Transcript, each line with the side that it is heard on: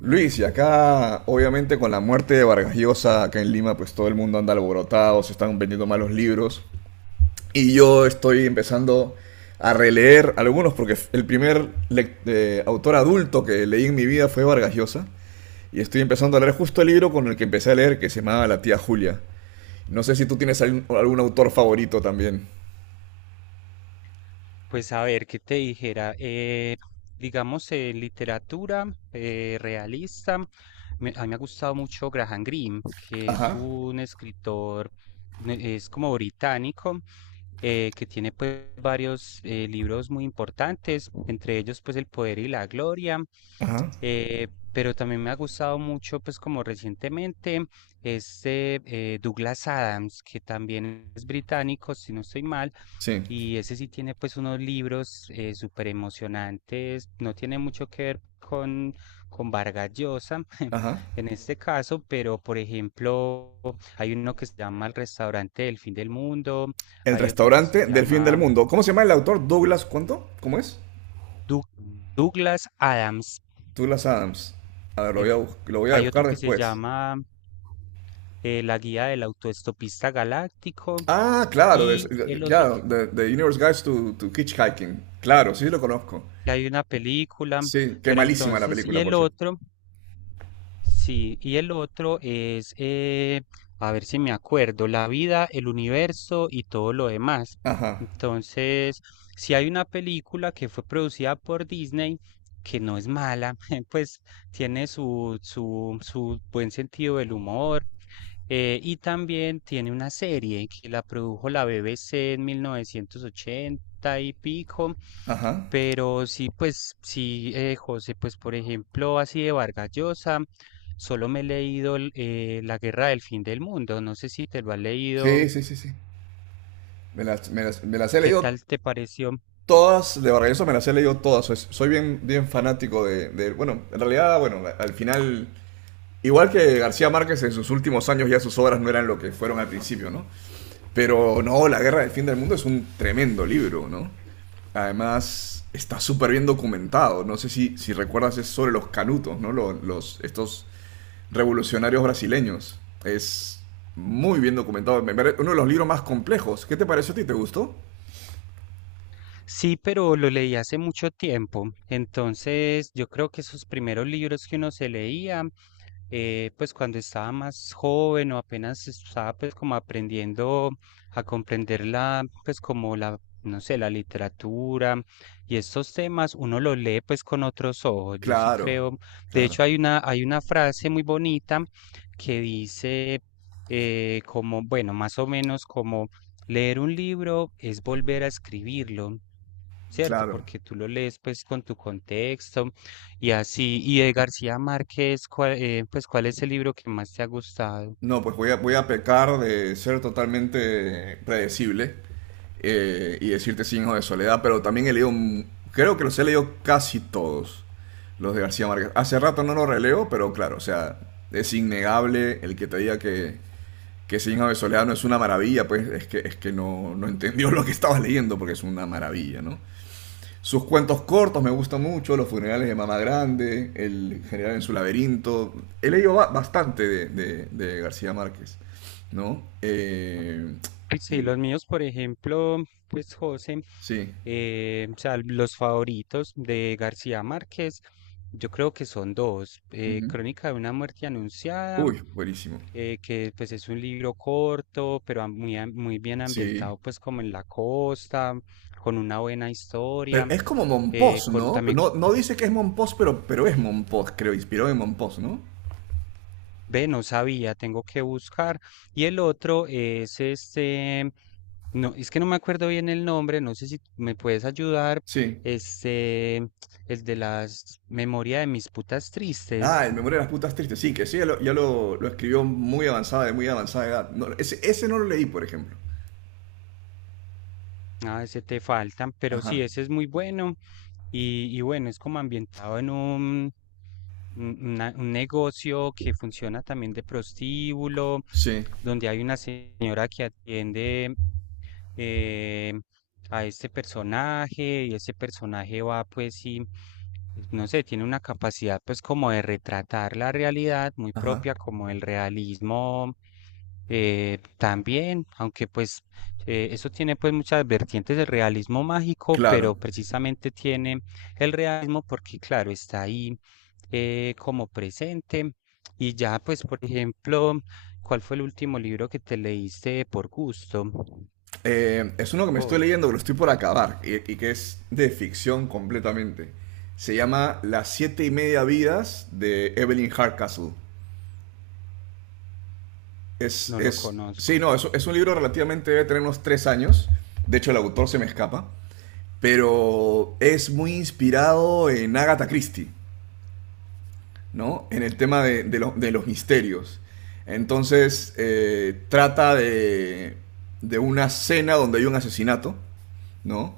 right: Luis, y acá obviamente con la muerte de Vargas Llosa acá en Lima, pues todo el mundo anda alborotado, se están vendiendo malos libros. Y yo estoy empezando a releer algunos porque el primer autor adulto que leí en mi vida fue Vargas Llosa. Y estoy empezando a leer justo el libro con el que empecé a leer, que se llamaba La tía Julia. No sé si tú tienes algún autor favorito también.
left: Pues a ver, ¿qué te dijera? Digamos, literatura realista. A mí me ha gustado mucho Graham Greene, que es
right: Ajá,
left: un escritor, es como británico, que tiene pues varios libros muy importantes, entre ellos pues El Poder y la Gloria.
right: ajá,
left: Pero también me ha gustado mucho pues como recientemente este Douglas Adams, que también es británico, si no estoy mal,
right: sí,
left: y ese sí tiene pues unos libros súper emocionantes, no tiene mucho que ver con Vargas Llosa
right: ajá.
left: en este caso, pero por ejemplo hay uno que se llama El restaurante del fin del mundo,
right: El
left: hay otro que se
right: restaurante del fin del
left: llama
right: mundo. ¿Cómo se llama el autor? Douglas, ¿cuánto? ¿Cómo es?
left: Doug- Douglas Adams,
right: Douglas Adams. A ver,
left: eh,
right: lo voy a
left: hay otro
right: buscar
left: que se
right: después.
left: llama La guía del autoestopista galáctico,
right: Ah,
left: y el otro que
right: claro, The Universe Guides to Hitchhiking. Claro, sí lo conozco.
left: que hay una película,
right: Sí, qué
left: pero
right: malísima la
left: entonces, y
right: película,
left: el
right: por cierto.
left: otro. Sí, y el otro es, a ver si me acuerdo, la vida, el universo y todo lo demás.
right: Ajá,
left: Entonces, si hay una película que fue producida por Disney, que no es mala, pues tiene su, su, su buen sentido del humor, y también tiene una serie que la produjo la BBC en 1980 y pico.
right: ajá.
left: Pero sí, pues sí, José, pues por ejemplo, así de Vargas Llosa. Solo me he leído el, La Guerra del Fin del Mundo. No sé si te lo has leído.
right: Sí, sí, sí, sí. Me las he
left: ¿Qué
right: leído
left: tal te pareció?
right: todas, de Vargas Llosa me las he leído todas. Soy bien fanático de, bueno, en realidad, bueno, al final... Igual que García Márquez en sus últimos años ya sus obras no eran lo que fueron al principio, ¿no? Pero no, La Guerra del Fin del Mundo es un tremendo libro, ¿no? Además, está súper bien documentado. No sé si, si recuerdas, es sobre los canutos, ¿no? Estos revolucionarios brasileños. Es muy bien documentado. Uno de los libros más complejos. ¿Qué te pareció a ti? ¿Te gustó?
left: Sí, pero lo leí hace mucho tiempo. Entonces, yo creo que esos primeros libros que uno se leía pues cuando estaba más joven, o apenas estaba pues como aprendiendo a comprender la, pues como la, no sé, la literatura y estos temas, uno lo lee pues con otros ojos. Yo sí
right: Claro,
left: creo, de
right: claro,
left: hecho hay una frase muy bonita que dice como, bueno, más o menos como: leer un libro es volver a escribirlo. ¿Cierto?
right: claro.
left: Porque tú lo lees pues con tu contexto, y así. Y de García Márquez, ¿cuál, pues, ¿cuál es el libro que más te ha gustado?
right: No, pues voy a pecar de ser totalmente predecible y decirte Sin Hijos de Soledad, pero también he leído, creo que los he leído casi todos, los de García Márquez. Hace rato no los releo, pero claro, o sea, es innegable el que te diga que Sin Hijos de Soledad no es una maravilla, pues es que no, no entendió lo que estaba leyendo, porque es una maravilla, ¿no? Sus cuentos cortos me gustan mucho, Los funerales de Mamá Grande, El general en su laberinto. He leído bastante de, de García Márquez, ¿no?
left: Pues sí,
right: Y
left: los míos, por ejemplo, pues José,
right: sí.
left: o sea, los favoritos de García Márquez, yo creo que son dos.
right: Ujú.
left: Crónica de una muerte anunciada,
right: Uy, buenísimo.
left: que pues es un libro corto, pero muy, muy bien
right: Sí.
left: ambientado pues como en la costa, con una buena historia,
right: Pero es como Monpós,
left: con
right: ¿no? Pero
left: también.
right: no, no dice que es Monpós, pero es Monpós, creo, inspiró en Monpós, ¿no?
left: Ve, no sabía, tengo que buscar. Y el otro es este, no, es que no me acuerdo bien el nombre, no sé si me puedes ayudar,
right: Sí.
left: este, el de las memorias de mis putas tristes.
right: Ah, el Memoria de las Putas Tristes, sí, que sí, ya lo lo- escribió muy avanzada, de muy avanzada edad. No, ese no lo leí, por ejemplo.
left: Ah, ese te faltan, pero sí,
right: Ajá.
left: ese es muy bueno, y bueno, es como ambientado en un, un negocio que funciona también de prostíbulo,
right: Sí.
left: donde hay una señora que atiende eh, a este personaje, y ese personaje va pues y no sé, tiene una capacidad pues como de retratar la realidad muy
right: Ajá.
left: propia como el realismo, también, aunque pues eso tiene pues muchas vertientes del realismo mágico,
right: Claro.
left: pero precisamente tiene el realismo porque claro, está ahí como presente. Y ya pues, por ejemplo, ¿cuál fue el último libro que te leíste por gusto?
right: Es uno que me estoy
left: Vos,
right: leyendo, que lo estoy por acabar, y que es de ficción completamente. Se llama Las siete y media vidas de Evelyn Hardcastle.
left: no lo conozco.
right: Sí, no, es un libro relativamente, debe tener unos 3 años. De hecho, el autor se me escapa. Pero es muy inspirado en Agatha Christie, ¿no? En el tema de, de los misterios. Entonces, trata de una cena donde hay un asesinato, ¿no?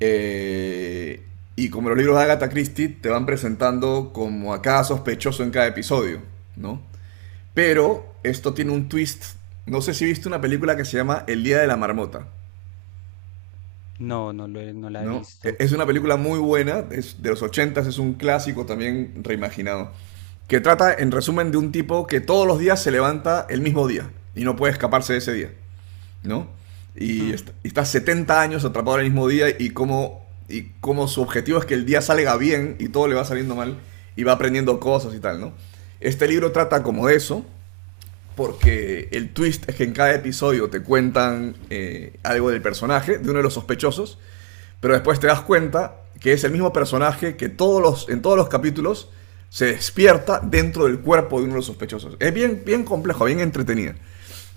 right: Eh, y como los libros de Agatha Christie te van presentando como a cada sospechoso en cada episodio, ¿no? Pero esto tiene
left: Mm,
right: un twist. No sé si viste una película que se llama El Día de la Marmota,
left: no, no no la he
right: ¿no?
left: visto.
right: Es una película muy buena, es de los ochentas, es un clásico también reimaginado, que trata en resumen de un tipo que todos los días se levanta el mismo día y no puede escaparse de ese día, ¿no? Y,
left: Mm.
right: y está 70 años atrapado en el mismo día y como y cómo su objetivo es que el día salga bien y todo le va saliendo mal y va aprendiendo cosas y tal, ¿no? Este libro trata como de eso, porque el twist es que en cada episodio te cuentan algo del personaje, de uno de los sospechosos, pero después te das cuenta que es el mismo personaje que todos los, en todos los capítulos se despierta dentro del cuerpo de uno de los sospechosos. Es bien, bien complejo, bien entretenido.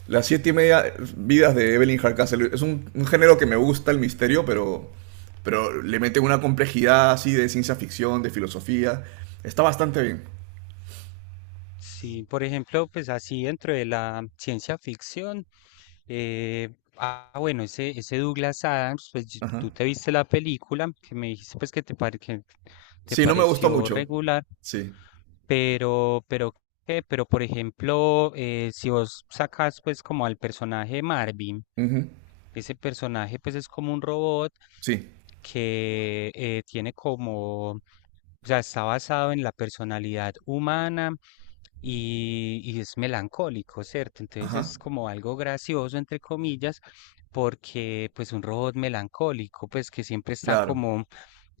right: Las siete y media vidas de Evelyn Hardcastle. Es un género que me gusta, el misterio, pero le meten una complejidad así de ciencia ficción, de filosofía. Está bastante bien.
left: Sí, por ejemplo, pues así dentro de la ciencia ficción, eh, ah, bueno, ese Douglas Adams, pues
right: Ajá.
left: tú te viste la película, que me dijiste pues que te, que te
right: Sí, no me gustó
left: pareció
right: mucho.
left: regular,
right: Sí.
left: pero, ¿qué? Pero, por ejemplo, si vos sacas pues como al personaje Marvin,
right: Ujú.
left: ese personaje pues es como un robot
right: Sí.
left: que tiene como, o sea, está basado en la personalidad humana, y es melancólico, ¿cierto? Entonces
right: Ajá.
left: es como algo gracioso, entre comillas, porque pues un robot melancólico, pues que siempre está
right: Claro.
left: como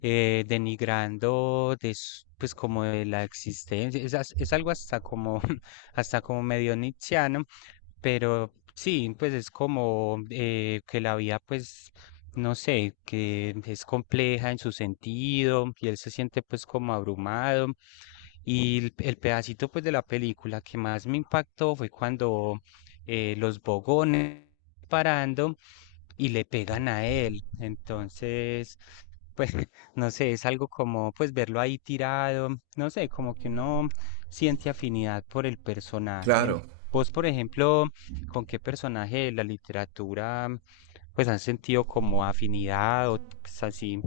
left: denigrando de, pues como de la existencia, es, es algo hasta como, hasta como medio nietzscheano. Pero sí, pues es como que la vida, pues, no sé, que es compleja en su sentido y él se siente pues como abrumado. Y el pedacito pues de la película que más me impactó fue cuando los bogones parando y le pegan a él. Entonces, pues no sé, es algo como pues verlo ahí tirado, no sé, como que uno siente afinidad por el personaje.
right: Claro.
left: Vos, por ejemplo, ¿con qué personaje de la literatura pues has sentido como afinidad o pues, así?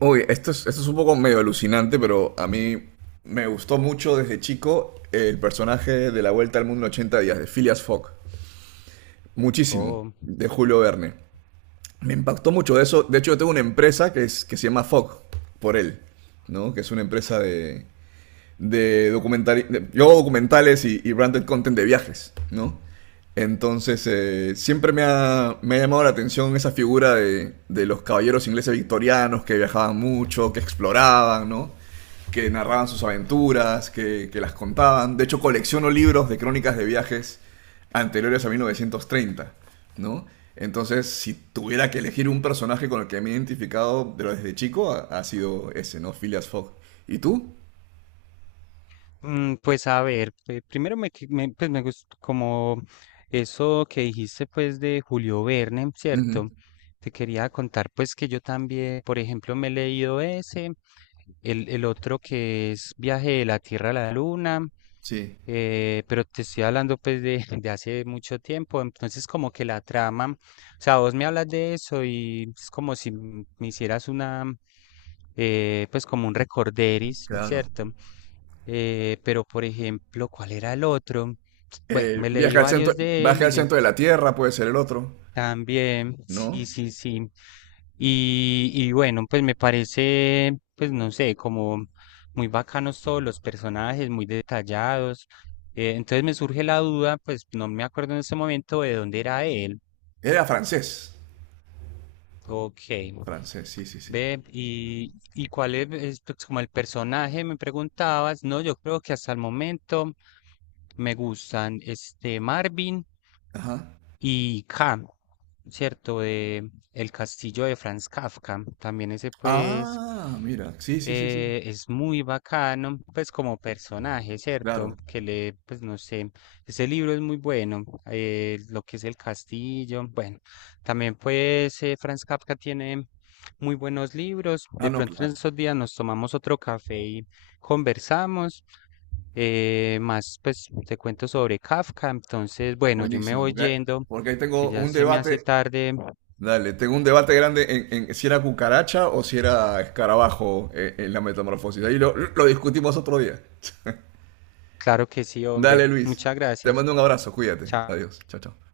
right: Uy, esto es un poco medio alucinante, pero a mí me gustó mucho desde chico el personaje de La Vuelta al Mundo en 80 días, de Phileas Fogg. Muchísimo.
left: Oh.
right: De Julio Verne. Me impactó mucho eso. De hecho, yo tengo una empresa que se llama FOG, por él, ¿no? Que es una empresa de documental, yo hago documentales y branded content de viajes, ¿no? Entonces, siempre me ha llamado la atención esa figura de los caballeros ingleses victorianos que viajaban mucho, que exploraban, ¿no? Que narraban sus aventuras, que las contaban. De hecho, colecciono libros de crónicas de viajes anteriores a 1930, ¿no? Entonces, si tuviera que elegir un personaje con el que me he identificado desde chico, ha sido ese, ¿no? Phileas Fogg. ¿Y tú?
left: Mm, pues a ver, primero me, pues me gustó como eso que dijiste pues de Julio Verne,
right: Ujú.
left: ¿cierto? Te quería contar pues que yo también, por ejemplo, me he leído ese, el otro que es Viaje de la Tierra a la Luna,
right: Sí,
left: pero te estoy hablando pues de, de hace mucho tiempo, entonces como que la trama, o sea, vos me hablas de eso y es como si me hicieras una, pues como un recorderis,
right: claro.
left: ¿cierto? Pero, por ejemplo, ¿cuál era el otro? Bueno, me leí varios de
right: Viaje
left: él
right: al
left: y
right: centro de la Tierra puede ser el otro,
left: también, sí,
right: ¿no?
left: sí, sí. Y bueno, pues me parece, pues no sé, como muy bacanos todos los personajes, muy detallados. Entonces me surge la duda, pues no me acuerdo en ese momento de dónde era él.
right: Era francés.
left: Ok.
right: Francés, sí, sí, sí.
left: Ve, ¿y cuál es, pues, como el personaje? Me preguntabas. No, yo creo que hasta el momento me gustan este Marvin.
right: Ajá.
left: Y K, ¿cierto? De El castillo, de Franz Kafka. También ese pues
right: Ah, mira, sí, sí, sí, sí.
left: es muy bacano, pues como personaje,
right: Claro.
left: ¿cierto? Que le, pues no sé, ese libro es muy bueno, lo que es el castillo, bueno, también pues Franz Kafka tiene muy buenos libros.
right: Ah,
left: De
right: no,
left: pronto en
right: claro.
left: estos días nos tomamos otro café y conversamos, más pues te cuento sobre Kafka. Entonces bueno, yo me
right: Buenísimo,
left: voy
right: porque,
left: yendo,
right: porque ahí
left: que
right: tengo
left: ya
right: un
left: se me hace
right: debate.
left: tarde.
right: Dale, tengo un debate grande en si era cucaracha o si era escarabajo en, la metamorfosis. Ahí lo discutimos otro día.
left: Claro que sí, hombre.
right: Dale, Luis.
left: Muchas
right: Te
left: gracias.
right: mando un abrazo, cuídate.
left: Chao.
right: Adiós. Chao, chao.